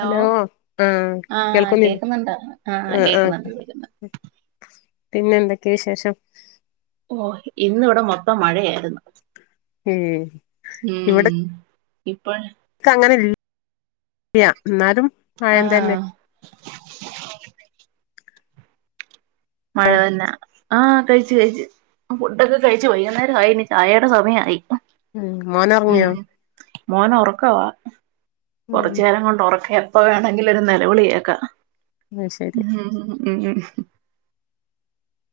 Hello ആഹ് ആഹ് കേൾക്കുന്നില്ലെ കേക്കുന്നുണ്ടോ ആഹ് ആഹ് കേക്കുന്നുണ്ട് കേക്കുന്നുണ്ട് പിന്നെ എന്തൊക്കെ വിശേഷം ഓ ഇന്ന് ഇവിടെ മൊത്തം മഴയായിരുന്ന് ഉം ഉം ഇപ്പം ക്ക് അങ്ങനെ ചെയ്യാം എന്നാലും- മഴം തന്നെ ആഹ് മഴ ട്ടോ തന്നയാ ആഹ് കഴിച്ചു കഴിച്ചു ഫുഡൊക്കെ കഴിച്ചു വൈകുന്നേരം ആയി ഇനി ചായയുടെ സമയായി ഉം മോന് ഉം ഒറങ്ങിയോ മോന് ഒറക്കവാ ഉം കൊറച്ചു നേരം കൊണ്ട് ഒറക്കെയാണ് എപ്പോ വേണമെങ്കിലും ഒരു നെലവിളി കേക്കാം അത് ശരി മ് മ് മ് മ് മ് മ്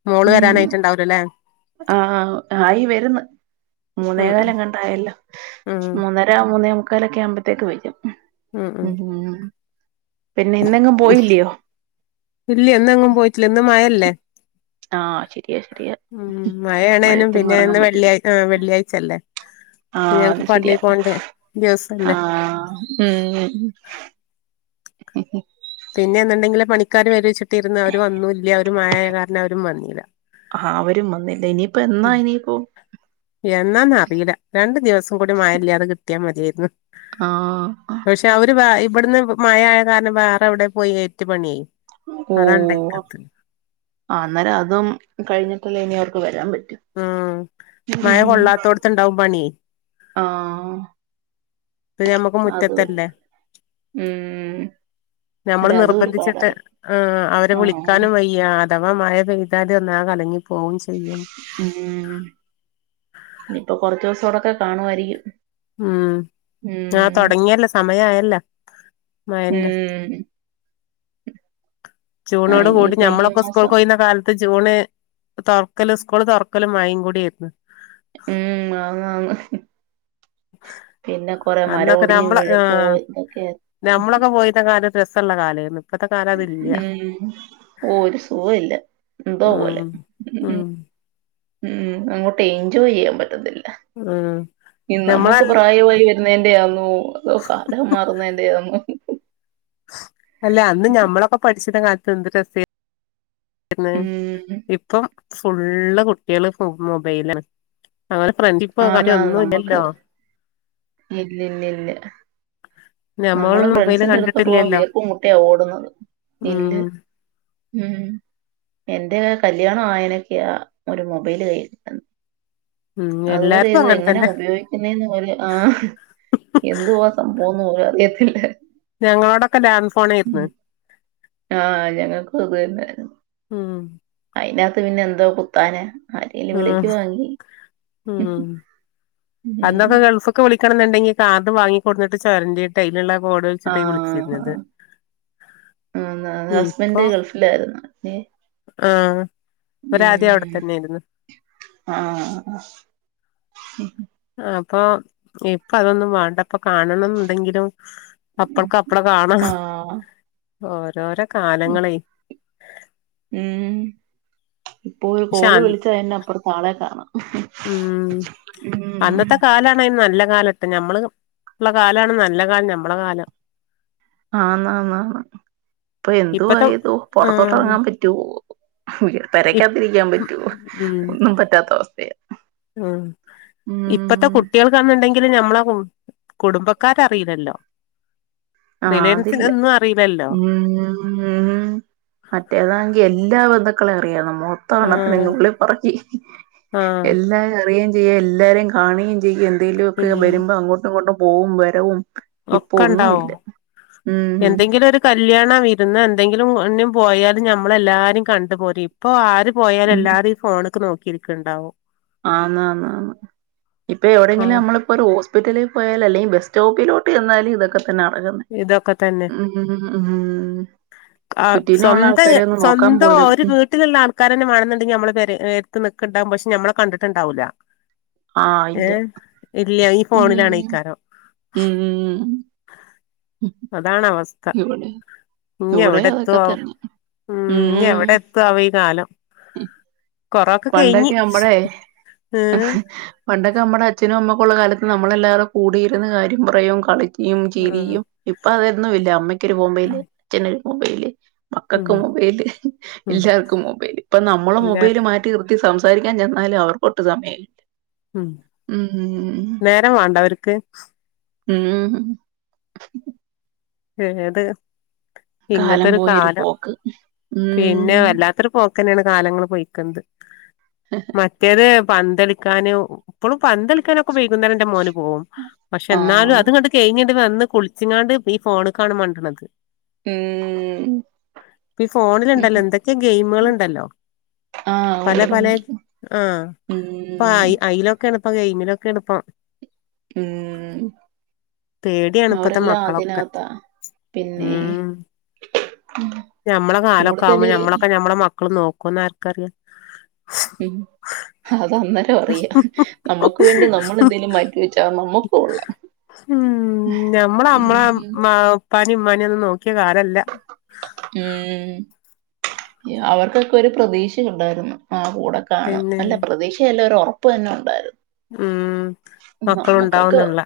മോള് ഉം വരാനായിട്ട് ഇണ്ടാവും അല്ലേ ആഹ് ആഹ് ആയി വരുന്ന് ഉം മൂന്നേകാല് ഉം എങ്ങാണ്ട് ആയല്ലോ ഉം മൂന്നേ അര മൂന്നേ മുക്കാലൊക്കെ ആവുമ്പോഴത്തേക്ക് വരും ഉം ഉം ഉം പിന്നെ ഇന്ന് എങ്ങും പോയില്ലിയോ ഇല്ലിയ ഇന്ന് എങ്ങും പോയിട്ടില്ല ഇന്ന് മഴ അല്ലേ ആഹ് ശരിയാ ശരിയാ ഉം മഴയാണേനും മഴയത്തെങ്ങും പിന്നെ എറങ്ങാൻ ഇന്ന് പറ്റില്ല വെള്ളിയായി വെള്ളിയാഴ്ച്ചല്ലേ ആഹ് അത് ശരിയാ ദിവസല്ലേ ആഹ് ഉം ഉഹ് ഉം പിന്നെ എന്നുണ്ടെങ്കില് പണിക്കാര് വെരുച്ചിട്ടിരുന്ന് അവർ വന്നുല്ല അവര് മഴ ആയ കാരണം അവരും വന്നീല്ല ആഹ് അവരും വന്നില്ല ഇനിയിപ്പോ എന്നാ ഇനിപ്പോ എന്നാന്ന് അറിയില്ല രണ്ടു ദിവസം കൂടി മഴയില്ലാതെ കിട്ടിയാ മതിയായിരുന്നു ആഹ് പക്ഷെ അവര് വ ഇവിടുന്ന് മഴയായ കാരണം വേറെ എവിടെ പോയി ഏറ്റു പണിയെ ഉം ആഹ് അന്നേരം അതും കഴിഞ്ഞിട്ടല്ലേ ഇനി അവർക്ക് വരാൻ പറ്റൂ ഉം മഴ കൊള്ളാത്തോടത്ത് ഇണ്ടാവും പണിയെ ആഹ് ഇപ്പൊ നമ്മുക്ക് അത് വരും മുറ്റത്തല്ലേ ഉം നമ്മള് അന്നേരം അതും ഒരു നിർബന്ധിച്ചിട്ട് പാടായി ആഹ് അവര് ആഹ് വിളിക്കാനും വയ് യാ അഥവാ മഴ പെയ്താല് ഒന്നാക കലങ്ങി പോകും ചെയ്യും ഉം ഇനിയിപ്പൊ കൊറച്ച് ദിവസോടൊക്കെ കാണുവായിരിക്കും ആഹ് ഉം തുടങ്ങിയല്ലേ സമയം ആയല്ലോ ഉം ആഹ് ജൂണോട് കൂടി ഇനിയിപ്പ ഈ ഞമ്മളൊക്കെ മാസം സ്കൂൾക്ക് പോയിരുന്ന കാല് പ്പ് ജൂണ് തൊർക്കല് സ്കൂള് തൊർക്കല് മഴയും കൂടിയായിരുന്നു ഉം ആന്ന് ആന്ന് പിന്നെ കൊറെ മരം ഒടിഞ്ഞ് വീഴും ക്കോ അതൊക്കെയായി ഞമ്മളൊക്കെ പോയിരുന്ന കാലം രസള്ള കാലയേന്ന് ഉം ഓര് ഒരു സുഖ ഇല്ല എന്തോ പോലെ ഉം ഉം ഉം അങ്ങോട്ട് എൻജോയ് ചെയ്യാൻ പറ്റുന്നില്ല ഉം ഇൻ നമ്മള നമ്മുക്ക് പ്രായമായി രുന്നതിൻ്റെ ആന്നോ കാലം മാറുന്നതിന്റെ ആന്നോ അല്ല അന്ന് ഞമ്മളൊക്കെ പഠിച്ചിനെ കാലത്ത് എന്ത് രസ ന്ന്. ഉം ഇപ്പം ഫുള്ള് കുട്ടികള് ഇപ്പം മൊബൈലാ അങ്ങനെ ഫ്രണ്ടിപ്പോ കാര്യം ആന്നാ നമുക്ക് ഒന്നുമില്ലല്ലോ ഇല്ല ഇല്ല ഇല്ല നമ്മള് ഞമ്മളൊന്നും മൊബൈല് ഫ്രണ്ട്സിന്റെ അടുത്തോട്ട് പോകൻ കണ്ടിട്ടില്ലല്ലോ വീർപ്പു മുട്ടിയാ ഓടുന്നത് ഉം ഇല്ല് ഉം എന്റെക്കെ കല്യാണം ആയനൊക്ക്യാ ഒരു മൊബൈല് കയ്യികി ഉം അതുവരെ എല്ലാർക്കും ഇത് അങ്ങനെ എങ്ങനാ തന്നെ ഉപയോഗിക്കുന്നേ പോലെ ആഹ് എന്തുവാ സംഭവെന്നും പോലും അറിയത്തില്ല ഞങ്ങളോടൊക്കെ ലാന്റ് ഫോണോയിരുന്ന് ആഹ് ഞങ്ങക്കും അതുതന്നെണ് ഉം അയിനകത്ത് പിന്നെ എന്തോ കുത്താന ആഹ് ഉം ഉം. അന്നൊക്കെ ഗൾഫ് ഫ്ക്ക് വിളിക്കണന്നുണ്ടങ്കില് കാർഡ് വാങ്ങികൊണ്ടന്ന്ട്ട് ചൊരണ്ടീട്ട് അയില് ല്ലെ ബോട് വെച്ചിട്ടേ ആഹ് വിളിച്ചിരുന്നത് ഇപ്പൊ ഇല്ലാര്ന്നു നി ആഹ് ഇവരാദ്യം അവിടെ ഉം തന്നെയായിരുന്നു ആഹ് അപ്പോ ഇപ്പോ അതൊന്നും വാണ്ട ഇപ്പം കാണണന്നുണ്ടങ്കിലും അപ്പൾക്ക് അപ്പള കാണാം. ആഹ് ഓരോരോ കാലങ്ങളെ ഉം ഇപ്പോ ഒരു പക്ഷെ കോള് വിളിച്ച് കഴിഞ്ഞാ അപ്പർത്ത് ആളെ കാണാം ഉം ഉം അന്നത്തെ കാലാണ് നല്ല കാലട്ടെ ഞമ്മള് ള്ള കാലാണ് നല്ല കാലം ഞമ്മള കാലം ആന്ന് ആന്ന് ആന്ന്. ഇപ്പ എന്തോ ഇപ്പത്തെ ഏതോ പൊറത്തോട്ട് ആഹ് എറങ്ങാൻ പറ്റുവോ ഇപ് പെരകക്കത്തിരിക്കാൻ പറ്റോ ഉം ഒന്നും പറ്റാത്ത അവസ്ഥയ ഉം ഇപ്പത്ത കുട്ട്യോള് കാന്ന്ണ്ടങ്കിലും ഞമ്മളെ കു കുടുംബക്കാരറീലല്ലോ ആഹ് അതില്ല. റിലേൻസിനൊന്നും അറീലല്ലോ ഉം മറ്റേതാങ്കില് എല്ലാ ബന്ധുക്കളെ അറിയാം നമോ ത് ഓണത്തിന്‌ ആഹ് നുള്ളി പെർക്കി ആഹ് എല്ലാരും അറിയേ ചെയ്യ എല്ലാരെയും കാണേ ചെയ്യ എന്തേലെക്കെ ചെയ്യും വരുമ്പോ അങ്ങോട്ടും ഇങ്ങോട്ടും പോവും വരവും ഇപ്പൊ ഒക്കെണ്ടാവും ഒന്നുമില്ല ഉം എന്തെങ്കിലൊരു കല്യാണ വിരുന്ന എന്തെങ്കിലും [unintelligible] പോയാലും നമ്മളെല്ലാരും കണ്ടുപോരി ഇ ഇപ്പോ ആര് പോയാലും ഉം എല്ലാരും ഈ ഫോണ്ക്ക് നോക്കിയിരിക്ക്ണ്ടാവും ആന്ന് ആന്ന് ആന്ന് ഇപ്പ എവിടെങ്കിലും ആഹ് നമ്മള് ഇപ്പരു ഹോസ്പിറ്റലിൽ പോയാല് അല്ലെങ്കിൽ ബസ്റ്റോപ്പിലോട്ട് ചെന്നാല് ഇതെക്കെതന്നെ പിന്നെ നടക്ക്‌ന്നെ ഇതൊക്കെ തന്നെ ഉം ഉം ഉം ആഹ് ചുറ്റിനുമുള്ള സ്വന്ത് ആൾക്കാരെ ഒന്ന് നോക്കാൻ സ്വന്തം പോലും ഒരു വീട്ട് ഉം വീട്ട്ലുള്ള ആൾക്കാരന്നെ മാണന്ന്ണ്ടങ്കില് നമ്മളെ പെര എട്ത്ത് നിക്ക്ണ്ടാകും പക്ഷെ ഞമ്മളെ കണ്ടിട്ടുണ്ടാവുല ആഹ് ഇല്ല ഏഹ് ഇല്ല ഈ ഫോണിലാണേയ്ക്കാരം ഉം ഉം ഉം അതാണ് അവസ്ഥ ഇവിടെ ഇനി ഇവിടെ അതൊക്കെ എവടെത്തോവം തന്നെ ഉം ഇഞ്ഞ് എവടെത്തോവം ഈ കാലം കൊറോക്കെ കഴിഞ്ഞ് പണ്ടൊക്കെ ഞമ്മളെ ഏഹ് പണ്ടൊക്കെ നമ്മടെ അച്ഛനും അമ്മക്കൊള്ള കാലത്ത് നമ്മളല്ലാവരും കൂടിയിരുന്ന് കാര്യം പറയും കളിക്കും ളിയും ആഹ് ചിരിയും ഇപ്പൊ അതൊന്നും ഇല്ല അമ്മയ്ക്കൊരു മെബൈല് ഉം അച്ഛനൊരു മൊബൈല് മക്കക്ക് ഉം മൊബൈല് ഉം. എല്ലാർക്കും മൊബൈല് ഇപ്പൊ നമ്മള് മൊബൈല് എല്ലാരും മാറ്റ് നിർത്തി സംസാരിക്കാൻ ചെന്നാലും അവർക്കൊട്ട് സമയുംല്ല ഉം നേരം വാണ്ടെ അവർക്ക് ഉം ഏത് കാലം ഇങ്ങത്തെരു പോയൊരു കാലം പോക്ക് പിന്നെ ഉം വല്ലാത്തൊരു പോ ക്കന്നെണ് കാലങ്ങള് പൊയ്ക്ക്ണത് [unintelligible] മറ്റേത് പന്തളിക്കാനും ഇപ്പളും പന്തളിക്കാനൊക്കെ വൈകുന്നോരം ഇന്റെ മോനും പോവും പക്ഷെ എന്നാലും ആഹ് അത്ങ്ങ്ണ്ട് കഴിഞ്ഞിട്ട് വന്ന് കുളിച്ചിങ്ങാണ്ട് ഈ ഫോണ്ക്കാണ് മണ്ടണത് ഉം ഇപ്പൊ ഫോണിൽ ഇണ്ടല്ലോ എന്തൊക്കെ ഗെയിമുകൾ ഉണ്ടല്ലോ ആഹ ഉണ്ട് ഉണ്ട് ആഹ് ഉം ഇപ്പ അയിലൊക്കെണ് ഇപ്പൊ ഗെയിമിലൊക്കെണ്‌ ഇപ്പം ഉം പേട്യാണ് ഇപ്പത്തെ അവരെല്ലാം മക്കളൊ അതിനകത്താ പിന്നെ ഉം ഞമ്മളെ കാലൊക്കെ ആകുമ്പോ കൂടുതല് ഞമ്മളൊക്കെ ഞാ ഞമ്മളെ മക്കള് നോക്കോന്ന് ആർക്കറിയാ അത് അന്നേരം അറിയാം നമ്മുക്ക് വേണ്ടി നമ്മളെന്തേലും മാറ്റിവെച്ചാൽ നമ്മുക്കു കൊള്ളാം ഉം ഞമ്മള് നമ്മളെ ഉം മ ഉപ്പാനിം ഉമ്മാനിം ഒന്നും നോക്കിയ കാലല്ല ഉം അവർക്കൊക്കെ ഒരു പ്രതീക്ഷ ഉണ്ടായിരുന്നു ആ കൂടെക്ക കാണും പിന്നെ അല്ല പ്രതീക്ഷയല്ല ഒരു ഉറപ്പ് തന്നെ ഉണ്ടായിരുന്നു ഉം നമ്മക്കൊക്കെ മക്കളുണ്ടാവുന്നുംള്ള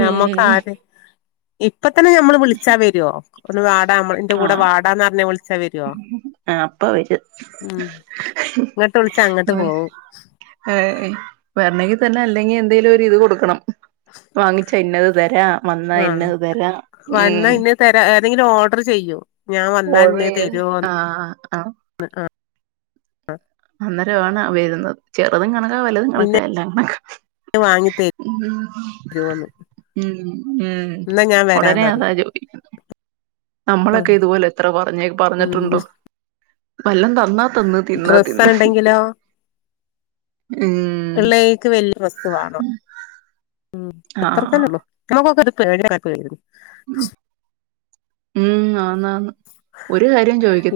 ഞമ്മക്ക്‌ ആര് ഇപ്പ തന്നെ ഞമ്മള് വിളിച്ചാ വരോ ഒന്ന് വാട നമ്മ ഇന്റെ ആ കൂടെ വാടാന്ന് പറഞ്ഞ വി ചാ വരോ അപ്പൊ വരും ഉം ഇങ്ങട്ട് വിളിച്ചാ അങ്ങട്ട് പോവും ഏയ് വരണെങ്കിൽ തന്നെ അല്ലെങ്കിൽ എന്തേലും ഒരു ഇത് കൊടുക്കണം വാങ്ങിച്ചാ ഇന്നത് തരാം വന്നാ ആഹ് ഇന്നത് തരാം വന്നാ ഉം ഇന്നെ തരാ ഏതെങ്കിലും ഓർഡർ ചെയ്യും ഞാൻ വന്നൽ ഓർഡർ ഇന്നത് ചെയ്ത് ആ തരോന്ന് ആ ആഹ് അന്നേരമാണ് വരുന്നത് ചെറുതും കണക്കാ വലുതും ഇന്നെ കണക്കാ എല്ലാം കണക്കാ വാങ്ങി ഉം തരോന്ന് ഉം ഉം എന്നാ ഞാൻ ഒടനെ വരാന്ന് പറയും അതാ ചോദിക്കുന്നെ നമ്മളൊക്കെ ഇതുപോലെ എത്ര പറഞ്ഞേ ഉം പറഞ്ഞിട്ടുണ്ടോ വല്ലം തന്നാ തിന്ന് തിന്നാ ഡ്രസ്സ് തിന്ന് ഉണ്ടെങ്കിലോ ഉം ഇള്ളേക്ക് വെല്യ ഡ്രസ്സ്‌ വേണം ഉം ആഹ് അത്രതന്നെ ഒള്ളൂ [unintelligible] ഉം ആന്ന് ആന്ന്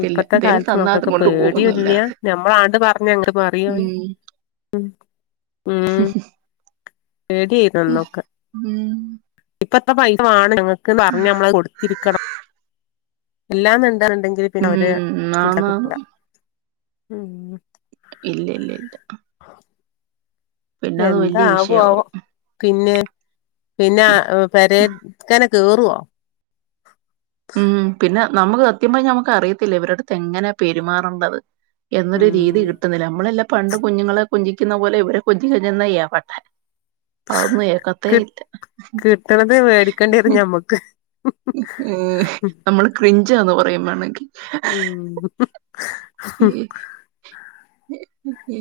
ഇപ്പത്തെ കാലത്ത് തന്നാ മക്കക്കു അതും കൊണ്ട് പേടിയും ഇല്ല്യ പോകുന്നല്ലാതെ ഞമ്മളാണ്ട് പറഞ്ഞ ഇങ്ങണ്ട് പറയും ഓര് ഉം ഉം ഉം പേട്യേന്ന് അന്നൊക്കെ ഉം ഇപ്പ എത്ര പൈസ വാണ് [unintelligible] ന്ന് പറഞ്ഞ നമ്മള് അത്‌ കൊടുത്തിരിക്കണം അല്ലാന്ന് എന്തേലും ഇണ്ടെങ്കിൽ പിന്നെ അവരെ ഉം പുടിച്ചാ ആന്നാന്ന് കിട്ടൂല ഇല്ല ഇല്ല ഇല്ല പിന്നെ അത് എന്താ വല്യ ആകു ആവോ വിഷയമാവും പിന്നെ പിന്നെ പരക്കനെ കേറുവോ ഉം പിന്നെ നമ്മുക്ക് സത്യം പറഞ്ഞ ഞമ്മക്ക് അറിയത്തില്ല ഇവടെ അടുത്ത് എങ്ങനാ പെരുമാറേണ്ടത് എന്നൊരു രീതി ഉം കിട്ടുന്നില്ല നമ്മളെല്ലാം പണ്ട് കുഞ്ഞുങ്ങളെ കുഞ്ചിക്കുന്ന പോലെ ഇവരെ കൊഞ്ചിക്കച്ചെന്ന യവടെ അന്നും ഏക്കത്ത കി ഇല്ല കിട്ടണത് മേടിക്കേണ്ടി [inaudible] നമ്മള് ക്രിഞ്ച എന്ന് പറയുമ്മ് വേണെങ്കിൽ ഉം [inaudible] ഈ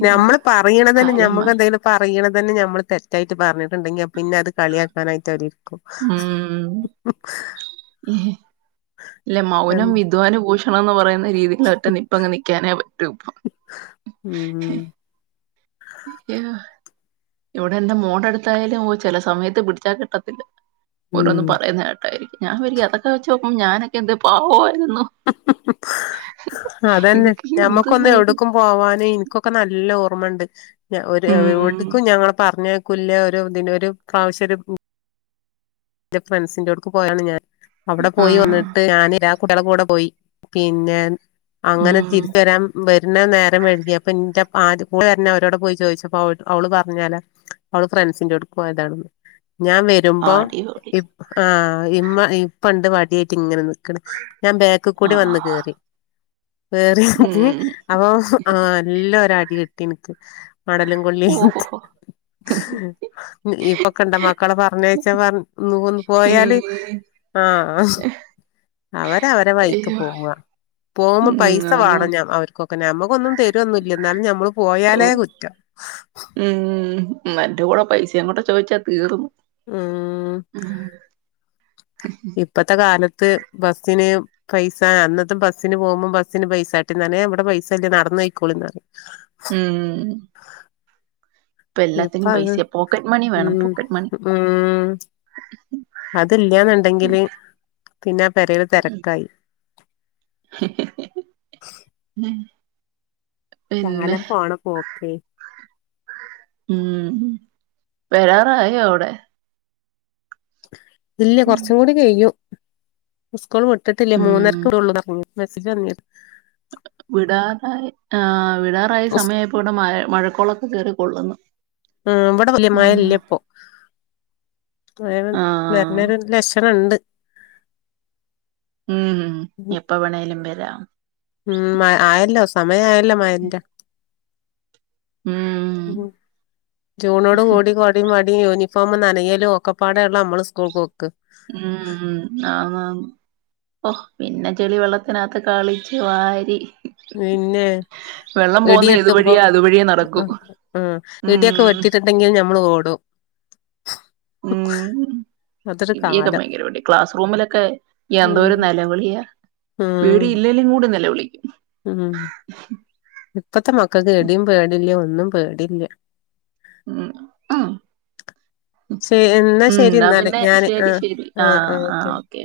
നമ്മള് പറയണ തന്നെ ഞമ്മക്ക് കാലന്മാര് എന്തെിലും പറയണ തന്നെ ഞമ്മള് തെറ്റായി പറഞ്ഞിട്ടുണ്ടെങ്കി പിന്നെ അത് കളിയാക്കാനായിട്ട് അവര് ഇരിക്കും [inaudible] ഉം ഇല്ല മൗനം വിദ്വാന ഭൂഷണം എന്ന് പറയുന്നത് രീതിൽ ഒറ്റ നിപ്പ അങ് നിക്കാനേ പറ്റൂ ഇപ്പ ഉം അയ്യ ഇവിടെ എന്റെ മോടെ എടുത്തായാലും ഓ ചില സമയത്ത് പിടിച്ചാ കിട്ടത്തില്ല ഉം ഓരോന്നന്ന് പറയുന്ന കേട്ടായിരിക്കും ഞാൻ വിരാക്കും അതൊക്കെ വെച്ച് ഞാനൊക്കെ എന്ത് പാവമായിരുന്നു അതന്നെ ഇതൊക്കെ ഞമ്മക്കൊന്ന് എന്തുവാ ഇത് എവിടുക്കും പോവാന എനിക്കൊക്കെ നല്ല ഓർമണ്ട് ഞ ഒരു ഉം എവടുക്കും ഞങ്ങ പറഞ്ഞ കുല്ല് ഒരു ഇതിന ഒരു ആാവശ്യ ഒരു എന്റെ ഫ്രണ്ട്സിന്റെറെോടുക്കക്ക് പോയാണ് ഞാൻ അവിടെ പോയി ആഹ് വന്നിട്ട് ഞാൻ കുട്ടികള കൂടെ പോയി പിന്നെ അങ്ങനെ ഉം തിരിച്ച വരാൻ വരുന്ന നേരരെ മഴുതിയപ്പ ഇന്റെ ആദ്യ കൂടെ തന്ന അവരോടെ പോയി ചോദിച്ചപ്പ അവ അവള് പറഞ്ഞാല അവള് ഫ്രണ്ട്സിന്റെറെയോടെ പോയതാണെന്ന് ഞാൻ വരുമ്പോ അടിപൊളി ആഹ ഈ പണ്ട് പാടിയായിട്ട് ഇങ്ങനെ ഞാൻ ബേക്ക് കൂടി വന്ന് ആഹ് കേറി കേറി ഉം അപ്പൊ ആഹ എല്ലാം ഒ അടി കിട്ടി എനിക്ക് മടലും കൊള്ളിയും ഓഹോഹോ ഇപ്പൊക്കെണ്ട മക്കളെ പറഞ്ഞ വച്ചാ പറ ഒ ഒന്ന് പോയാല് ഏഹ് ആ അവര അവരെ വൈക്ക് അയ്യോ പോവ പോകുമ്പോ ഉം പൈസ ആന്ന് വേണം ഞ അവർക്കൊക്കെ നഞമ്മക്കൊന്നും തരൊന്നുമല്ല എന്നാലും നമ്മള് ഓഹ് പോയാലേ കുറ്റം ഉം എറെ കൂടെ പൈസയുംങ്ങോട്ട ചോദിച്ചാ തീർന്ന ആഹ [inaudible] ഇപ്പത്തെ കാലത്ത് ബസ്സിന് പൈസ അന്നത്തും ബസ്സിന് പോകുമ്പോം ബസ്സിന് പൈസട്ടിന്നനേ ഇവിടെ പൈസ ഇല്ലേ നടന്നു കഴക്കോളിന്ന് പറ ഉം ഉം ഇപ്പൊ ഇപ്പ എല്ലാത്തിനും അത് പൈസ പോക്കറ്റ് മണി ഉ വേണം പോക്കറ്റ് മണി ഉ അതില്ലന്നുണ്ടെങ്കില് പിന്നെ പരൽ തിരക്കായി ഉ ശാലം പോണ പോക്കെ ഉ വരാറായോ അവിടെ ഇല്ല കുറച്ചും കൂടി ചെയ്യും സ്കൂൾ വിട്ടത്തില്ലേ ഉം മൂന്നേരക്ക്ള്ളൂ പറഞ്ഞു വസിഞി വിടാറായി ആ് വിടാ പ്രായ ഉസ് സമയ ഇപ്പോ ഇവിടെ മഴ മഴക്കോളൊക്കെ ചയറി കൊള്ളുന്നു ഉം ഇവിടെ വല്യ ഉ വേ ആഹ് വരഞ്ഞൊരു ലക്ഷണംണ്ട് ഉം ഉം എപ്പ വേണേലും വരാ ഉം മ ആയല്ലോ സമയയല്ലോ മയന്റെ ഉം ജൂണോട് കൂടി കൊ ടിം വടിം യൂിഫോമു നനയലും ഒക്കപ്പാടെേ ഉള്ള നമ്മള് സ്കൂൾപോക്ക് ഉം ആഹ് ഓ പിന്നെ ചെളി വെള്ളത്തിനകത്ത് കളിച്ച് വാരി പിന്നെ വെള്ളം ഇടി പോകുന്ന വെട്ടുമ്പോ ഏതുവഴിയാ അതുവഴിയേ നടക്കൂ ആ ഇടിയൊക്കെ ഉം വെട്ട [unintelligible] ണ്ടെങ്കിൽ നമ്മൾ ഓടും ഉം അതൊരു ഇടിയൊക്കെ കാലം ഭയങ്കര പേടിയാ, ക്ലാസ്സ് റൂമിലൊക്കെ, ഉം എന്തോരു നിലവിളിയാ പേടി ഉം ഇല്ലെലും കൂടി നില വിളിക്കും ഉം ഇപ്പത്തെ മക്കൾക്ക് ഇടിയും പേടില്ല ഒന്നും പേടില്ല. മ് മ് ശ എന്നാ ഉം, ശരി ന്ന എന്നാല് പിന്നെ ഞാന് ശരി, ആഹ് ശരി ആഹ് ആഹ് ഓക്കെ